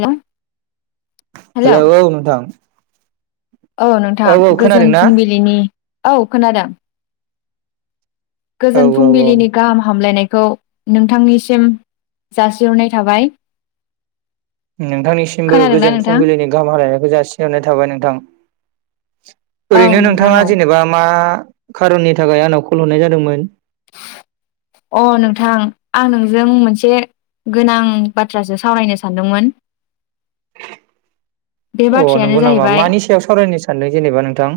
Hello hello hello औ नोंथां औ नोंथां औ खोनादों गोजोन ना फुंबिलिनि औ खोनादों औ गोजोन औ औ फुंबिलिनि गाहाम हामलायनाय खौ नोंथांनिसिम जासिहरनाय थाबाय नोंथांनिसिमबो खोनादोंना गोजोन नोंथां फुंबिलिनि गाहाम हालायनायखौ जासिहरनाय थाबाय नोंथां औ ओरैनो नोंथां नोंथाङा औ जेनेबा मा खारननि थाखाय आंनाव कल हरनाय जादोंमोन अ नोंथां आं नोंजों मोनसे गोनां बाथ्रासो सावरायनो सानदोंमोन बे अ बाथ्रायानो नंगौ नामा जाहैबाय मानि सायाव सावरायनो सानदों जेनेबा नोंथां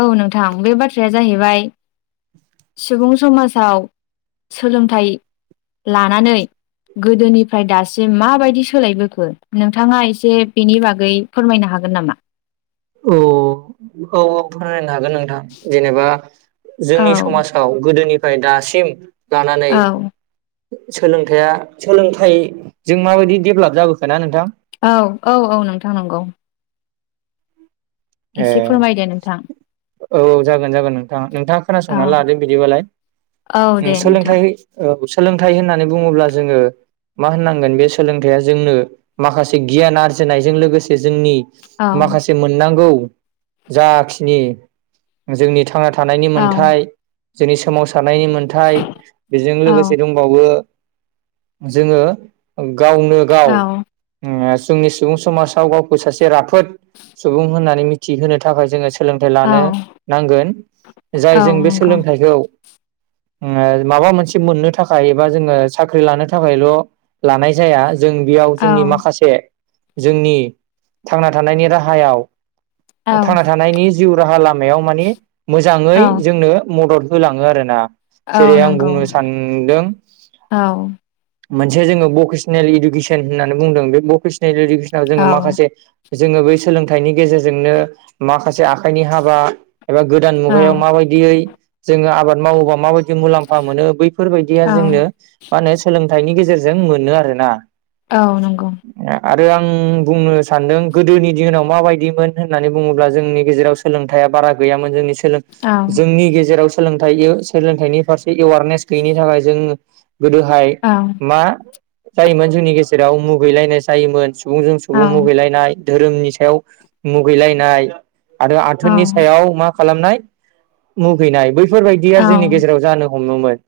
औ नोंथां बे बाथ्राया जाहैबाय सुबुं समाजआव सोलोंथाइ लानानै गोदोनिफ्राय दासिम माबायदि सोलायबोखो नोंथाङा एसे बेनि बागै फोरमायनो हागोन हागोन नामा औ औ औ फोरमायनो हागोन नोंथां जेनेबा औ जोंनि समाजआव गोदोनिफ्राय दासिम लानानै औ सोलोंथाइया सोलोंथाइजों माबायदि डेभलप जाबोखो ना नोंथां औ औ औ नोंथां नंगौ ए एसे फोरमायदो नोंथां औ जागोन जागोन नोंथाङ नोंथाङा औ खोनासंनानै लादो बिदिबालाय औ दे नोंथां सोलोंथाइ औ सोलोंथाइ होननानै बुङोब्ला जोङो मा होननांगोन बे सोलोंथाइया जोंनो माखासे गियान आरजिनायजों लोगोसे जोंनि औ माखासे मोननांगौ जाखिनि जोंनि थांना थानाय थानायनि औ मोनथाय जोंनि सोमावसारनायनि मोनथाय बेजों औ लोगोसे दंबावो जोङो गावनो गाव औ जोंनि सुबुं समाजाव गावखौ सासे राफोद सुबुं होननानै मिथिहोनो थाखाय जोङो सोलोंथाइ औ लानो नांगोन जाय औ जों बे नंगौ सोलोंथाइखौ माबा मोनसे मोननो थाखाय एबा जोङो साख्रि लानो थाखायल' लानाय जाया जों बेयाव औ जोंनि माखासे जोंनि थांना थानायनि राहायाव औ थांना थानायनि जिउ राहा लामायाव माने मोजाङै औ जोंनो मदद होलाङो आरो ना औ जेरै आं नंगौ बुंनो सानदों औ मोनसे जोङो भकेसनेल इडुकेसन होननानै बुंदों बे भकेसनेल इडुकेसनाव औ जोङो माखासे जोङो बै सोलोंथाइनि गेजेरजोंनो माखासे आ आखाइनि हाबा एबा गोदान औ मुगायाव माबायदियै जोङो आबाद मावोबा माबायदि मुलाम्फा मोनो बैफोरबायदिया जोंनो मा होनो सोलोंथाइनि गेजेरजों मोनो आरोना औ नंगौ आरो आं बुंनो सानदों गोदोनि दिनाव माबायदिमोन होननानै बुङोब्ला जोंनि गेजेराव सोलोंथाइया बारा गैयामोन जोंनि औ औ जोंनि गेजेराव सोलोंथाइ सोलोंथाइनि फारसे एवारनेस गैयिनि थाखाय जोङो गोदोहाय मा जायोमोन जोंनि गेजेराव मुगैलायनाय जायोमोन सुबुंजों औ सुबुं नंगौ मुगैलायनाय धोरोमनि सायाव मुगैलायनाय आरो औ आथोननि सायाव मा खालामनाय मुगैनाय बैफोरबायदिया औ जोंनि गेजेराव जानो हमोमोन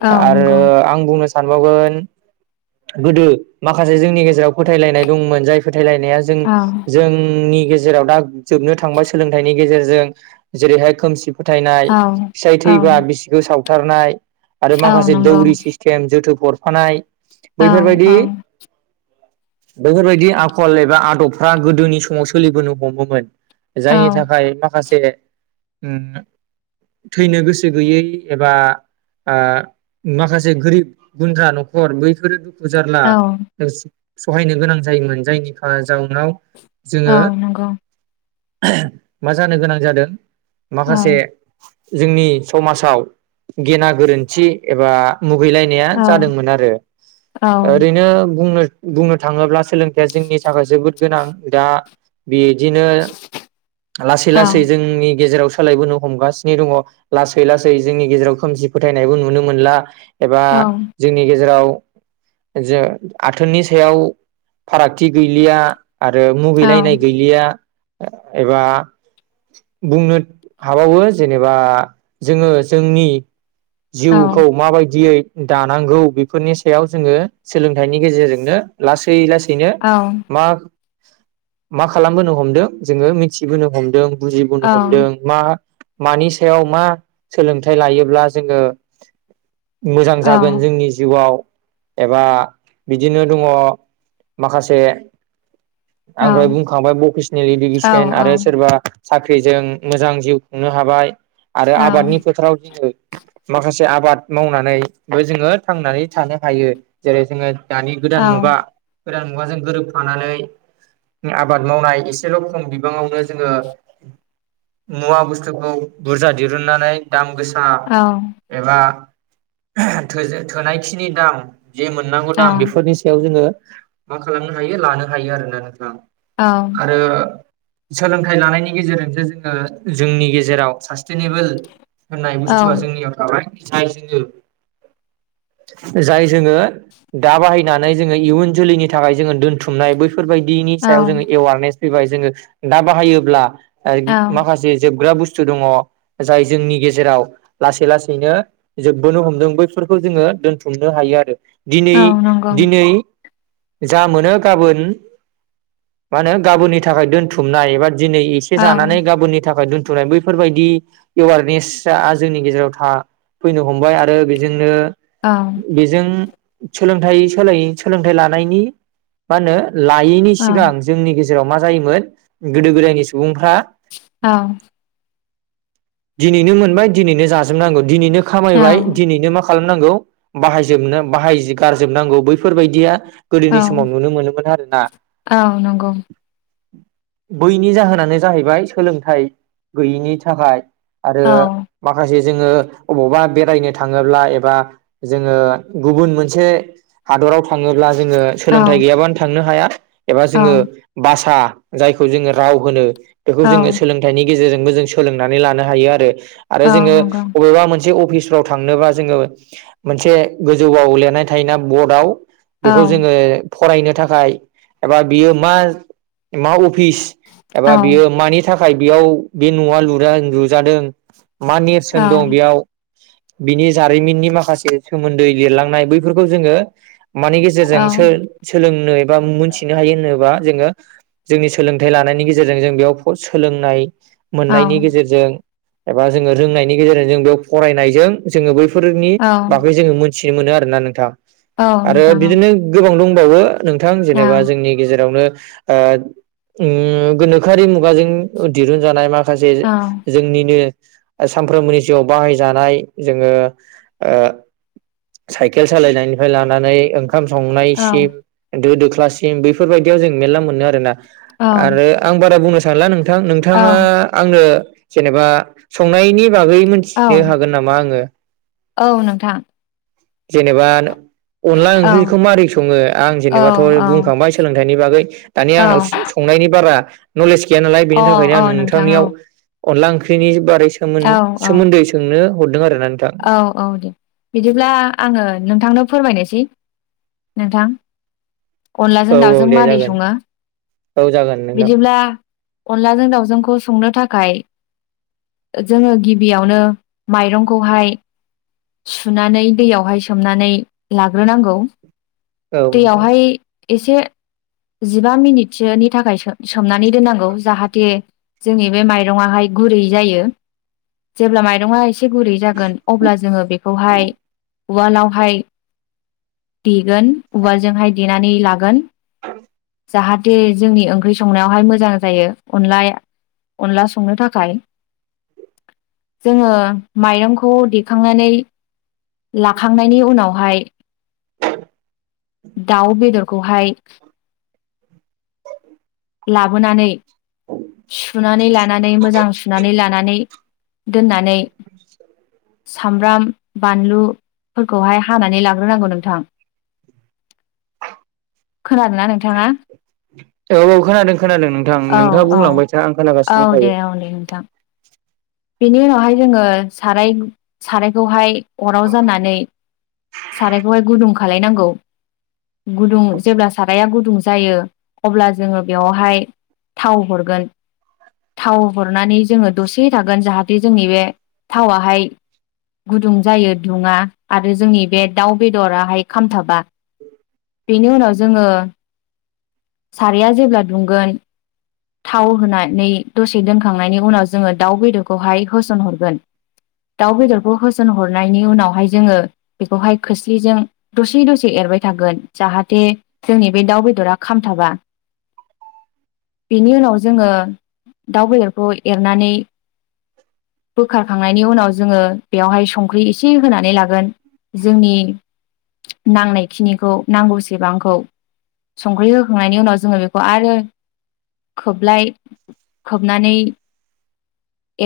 औ आरो नंगौ आं बुंनो सानबावगोन गोदो माखासे जोंनि गेजेराव फोथायलायनाय दंमोन जाय फोथायलायनाया जों औ जोंनि जेराव दा जोबनो थांबाय सोलोंथाइनि गेजेरजों जेरैहाय खोमसि फोथायनाय औ फिसाय थैब्ला औ बिसिखौ सावथारनाय आरो औ माखासे दौ बैफोरबायदि बेफोरबायदि आखल एबा आदबफ्रा गोदोनि समाव सोलिबोनो हमोमोन जायनि थाखाय माखासे ओम थैनो गोसो गैयै एबा ओ माखासे गोरिब गुन्द्रा न'खर बैफोरो दुखु जारला सहायनो गोनां जायोमोन जायनि जाउनाव औ जोङो नंगौ मा जानो गोनां जादों औ माखासे जोंनि समाजाव गेना गोरोन्थि एबा मुगैलायनाया औ जादोंमोन आरो औ ओरैनो बुंनो बुंनो थाङोब्ला सोलोंथाया जोंनि थाखाय जोबोद गोनां दा बे बिदिनो लासै औ लासै जोंनि गेजेराव सालायबोनो हमगासिनो दङ लासै लासै जोंनि गेजेराव खोमसि फोथायनायबो नुनो मोनला एबा जोंनि गेजेराव जे आथोननि सायाव फारागथि गैलिया आरो नंगौ औ मुगैलायनाय गैलिया एबा बुंनो हाबावो जेनेबा जोङो जोंनि औ जिउखौ माबायदियै दानांगौ बेफोरनि सायाव जोङो सोलोंथाइनि गेजेरजोंनो लासै लासै औ मा खालामबोनो हमदों जोङो मिथिबोनो हमदों बुजिबोनो हमदों मा मानि सायाव मा सोलोंथाइ लायोब्ला जोङो मोजां औ नंगौ जागोन जोंनि जिउआव एबा बिदिनो दङ माखासे आं दहाय बुंखांबाय भकेसनेल औ इडुकेसन आरो सोरबा साख्रिजों मोजां जिउ खुंनो हाबाय आरो आबादनि फोथाराव जोङो माखासे आबाद मावनानैबो जोङो थांनानै थानो हायो जेरै जोङो दानि गोदान मुगा गोदान मुगाजों गोरोबफानानै आबाद मावनाय एसेल' खम बिबाङावनो जोङो मुवा बुस्थुखौ बुरजा दिहुननानै दाम गोसा गोसा एबा थो थोनायखिनि दाम जे मोननांगौ औ दाम बेफोरनि सायाव जोङो मा खालामनो हायो लानो हायो आरोना नोंथां आरो सोलोंथाइ लानायनि गेजेरजोंसो जोङो जोंनि गेजेराव सासे सासटेनेबोल होननाय बुस्थु जोंनियाव थाबाय जाय जोङो जाय जोङो दा बाहायनानै जोङो इयुन जोलैनि थाखाय जोङो दोनथुमनाय बैफोरबायदि जोङो एवारनेस फैबाय जोङो दा बाहायोब्ला माखासे जोबग्रा बुसथु बुस्थु दङ जाय जोंनि गेजेराव लासै लासैनो जोबबोनो हमदों बैफोरखौ जोङो दोनथुमनो हायो आरो औ दिनै नंगौ दिनै जा मोनो गाबोन मा होनो गाबोननि थाखाय दोन्थुमनाय एबा दिनै एसे औ जानानै गाबोननि थाखाय दोन नाय बैफोरबायदि एवारनेसा जोंनि गेजेराव था फैनो हमबाय आरो बेजोंनो औ बेजों सोलोंथाइ सोलाय सोलोंथाइ लानायनि मा होनो लायैनि सिगां जोंनि गेजेराव मा जायोमोन गोदो गोदायनि सुबुं औ दिनैनो मोनबाय दिनैनो जाजोबनांगौ दिनैनो खामायबाय दिनैनो माखा खालामनांगौ बाहायजोबनो बाहाय गारजोबनांगौ बैफोरबायदिया गोदोनि समाव नुनो मोनोमोन आरो ना। बैनि जाहोनानो जाहैबाय सोलोंथाइ गैयिनि थाखाय। आरो माखासे जोङो बबावबा बेरायनो थाङोब्ला एबा जोङो गुबुन मोनसे हादर हादराव थाङोब्ला जोङो सोलोंथाइ गैयाबानो थांनो हाया। एबा जोङो भाषा जायखौ जोङो राव होनो बेखौ जोङो सोलोंथाइनि गेजेरजोंबो जों सोलोंनानै लानो हायो आरो आरो जों औ अबेबा मोन मोनसे अफिसफ्राव थांनोबा जोङो मोनसे गोजौआव लिरनाय थायोना बर्डआव बेखौ जोङो फरायनो थाखाय एबा बियो मा मा अफिस एबा बियो मानि थाखाय बेयाव बे न'आ लुआ लुजादों मा नेरसोन दं बेयाव बिनि जारिमिननि माखासे सोमोन्दै लिरलांनाय बैफोरखौ जोङो मानि गेजेरजों सोलोंनो एबा मोनथिनो हायो होनोबा जोङो जोंनि सोलोंथाइ लानायनि गेजेरजों जों बेयाव सोलोंनाय औ मोननायनि गेजेरजों एबा जोङो रोंनायनि गेजेरजों जों बेयाव फरायनायजों जोङो बै बेफोरनि औ बागै जोङो मोनथिनो मोनो आरोना नोंथां आरो नोंथां बिदिनो गोबां दंबावो। नोंथां औ जेनेबा जोंनि गेजेरावनो ओ‌ उम गोनोखोआरि मुगाजों दिरुनजानाय माखासे ओ सानफ्रोमबोनि जिउआव बाहायजानाय जोङो ओ साइकेल सालायनायनिफ्राय लानानै ओं खाम संनायसिम दो दोख्लासिम बैफोरबायदियाव जों मेरला मोनो आरोना औ आरो आं बारा बुंनो सानला नोंथां औ नोंथाङा आंनो जेनेबा संनायनि बागै औ मोनथिनो हागोन नामा आङो औ नोंथां जेनेबा अनला औ ओंख्रिखौ मारै सङो आं औ जेनेबाथ' औ बुंखांबाय सोलोंथाइनि बागै दानि औ आंनाव सं संनायनि बारा नलेज गैया नालाय अ बेनि थाखायनो अ आं नोंथां औ नोंथांनियाव अनला ओंख्रिनि बारै सोमोन औ औ सोमोन्दै सोंनो हरदों आरो औ औ दे बिदिब्ला आङो नोंथांनो फोरमायनोसै नोंथां औ अनलाजों औ दाउजों दे मारै जागोन सङो औ जागोन नोंथां बिदिब्ला अनलाजों दावजोंखौ संनो थाखाय जोङो गिबियावनो माइरंखौहाय सुनानै दैयावहाय सोमनानै लाग्रोनांगौ। औ नोंथां दैयावहाय एसे जिबा मिनिटसोनि थाखाय सोम सोमनानै दोननांगौ जाहाथे जोंनि बे माइरङाहाय गुरै जायो जेब्ला माइरंआ एसे एसे गुरै जागोन अब्ला जोङो बेखौहाय उवालावहाय दे गोन उवालाजोंहाय देनानै लागोन जाहाथे जोंनि ओंख्रि संनायावहाय मोजां जायो अनलाया अनला संनो थाखाय जोङो माइरंखौ देखांनानै लाखांनायनि उनावहाय दाउ बेदर खौहाय [unintelligible] लाबोनानै सुनानै लानानै मोजां सुनानै लानानै दोननानै सामब्राम बानलु फोरखौहाय हानानै लाग्रोनांगौ नोंथां। खोनादोंना नोंथाङा औ औ खोनादों खोनादों नोंथां औ नोंथाङा औ बुंलांबाय था आं खोनागासिनो औ दे दंखायो औ दे नोंथां बेनि उनावहाय जोङो साराय सारायखौहाय अराव जाननानै सारायखौहाय गुदुं खालायनांगौ गुदुं जेब्ला साराया गुदुं जायो अब्ला जोङो बेवहाय थाव हरगोन थाव हरनानै जोङो दसे थागोन जाहाथे जोंनि बे थावाहाय गुदुं जायो दुङा आरो जोंनि बे दाउ बेदराहाय खामथाबा बेनि उनाव जोङो साराया जेब्ला दुंगोन थाव होनानै दसे दोनखांनायनि उनाव जोङो दाउ बेदरखौहाय होसनहरगोन दाउ बेदरखौ होसन हरनायनि उनावहाय जोङो बेखौहाय खोस्लिजों दसे दसे एर थागोन जाहाथे जोंनि बे दाउ बेदरा खामथाबा बेनि उनाव जोङो दाउ बेदरखौ एरनानै बोखारखांनायनि उनाव जोङो बेवहाय संख्रि एसे होनानै लागोन जोंनि नांनाय खिनिखौ नांगौसेबांखौ संख्रि होखांनायनि उनाव जोङो बेखौ आरो खोबलाय खोबनानै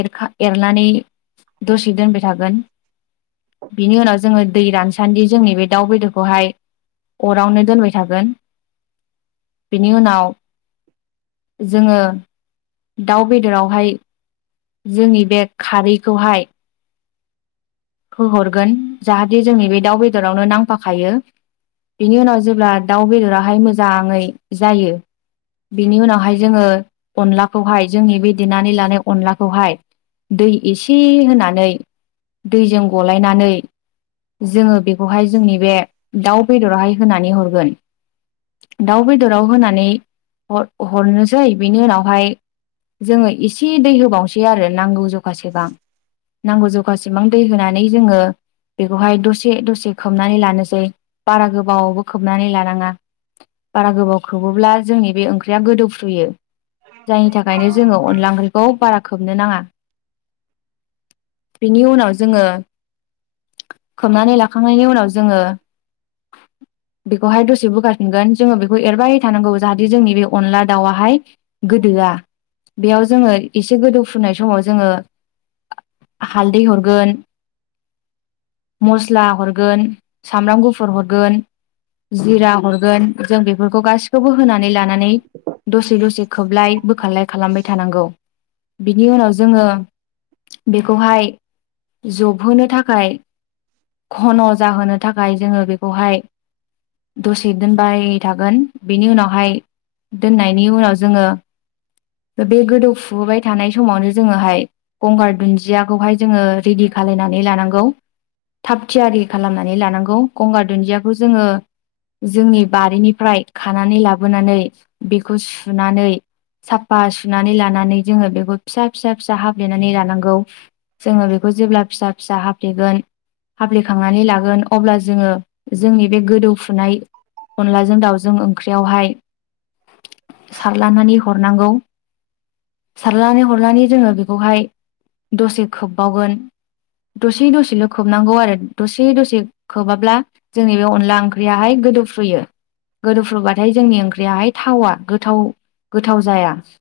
एरखा एरनानै दसे दोनबाय थागोन बिनि उनाव जोङो दै रानसान्दि जोंनि बे दाउ बेदरखौहाय अरावनो दोनबाय थागोन बेनि उनाव जोङो दाउ बेदरावहाय जोंनि बे खारैखौहाय होहरगोन जाहाथे जोंनि बे दाउ बेदरावनो नांफाखायो बेनि उनाव जेब्ला दाउ बेदराहाय मोजाङै जायो बिनि उनावहाय जोङो अनलाखौहाय जोंनि बे देनानै लानाय अनलाखौहाय दै एसे होनानै दैजों गलायनानै जोङो बेखौहाय जोंनि बे दाउ बेदरहाय होनानै हरगोन दाउ बेदराव होनानै हरनोसै बेनि उनावहाय जोङो एसे दै होबावनोसै आरो नांगौ जखासेबां नांगौ जखासे बिसेबां दै होनानै जोङो बेखौहाय दसे दसे खोबनानै लानोसै बारा गोबावबो खोबनानै लानाङा बारा गोबाव खोबोब्ला जोंनि बे ओंख्रिया गोदौफ्रुयो जायनि थाखायनो जोङो अनला ओंख्रिखौ बारा खोबनो नाङा बिनि उनाव जोङो खोबनानै लाखांनायनि उनाव जोङो [inaudible] बेखौहाय दसे बुखारफिनगोन जोङो बेखौ एरबाय थानांगौ जाहाथे जोंनि बे अनला दाउआहाय गोदोआ बेयाव जोङो एसे गोदौ फुनाय समाव जोङो हालदै हरगोन मस्ला हरगोन सामब्राम गुफुर हरगोन जिरा हरगोन जों बेफोरखौ गाैखौबो होनानै ला दसे दसे खोबलाय बोखारलाय खालामबाय थानांगौ बिनि उनाव जोङो बेखौहाय जबहोनो थाखाय घन' जाहोनो थाखाय जोङो बेखौहाय दसे दोनबाय थागोन बेनि उनावहाय दोननायनि उनाव जोङो बे गोदौफुबाय थानाय समावनो जोङोहाय गंगार दुन्दि दियाखौहाय जोङो रेडि खालायनानै लानांगौ थाग थियारि खालामनानै लानांगौ गंगार दुन्दियाखौ जोङो जोंनि बारिनिफ्राय खानानै लाबोनानै बेखौ सुनानै साफा सुनानै लानानै जोङो बेखौ फिसा फिसा फिसा हाफ्लेनानै लानांगौ । जोङो बेखौ जेब्ला फिसा फिसा हाफ्लेगोन हाफ्लेखांनानै लागोन अब्ला जोङो जोंनि बे गोदौफुनाय अनलाजों दाउजों ओंख्रियावहाय सारलानानै हरनांगौ । सारनानै हरनानै जोङो बेखौहाय दसे खोबबावगोन । दसे दसेल' खोबनांगौ आरो दसे दसे खोबाब्ला जोंनि बे अनला ओंख्रियाहाय गोदोफ्रुयो गोदोफ्रुबाथाय जोंनि ओंख्रियाहाय थावा गोथाव गोथाव जाया ।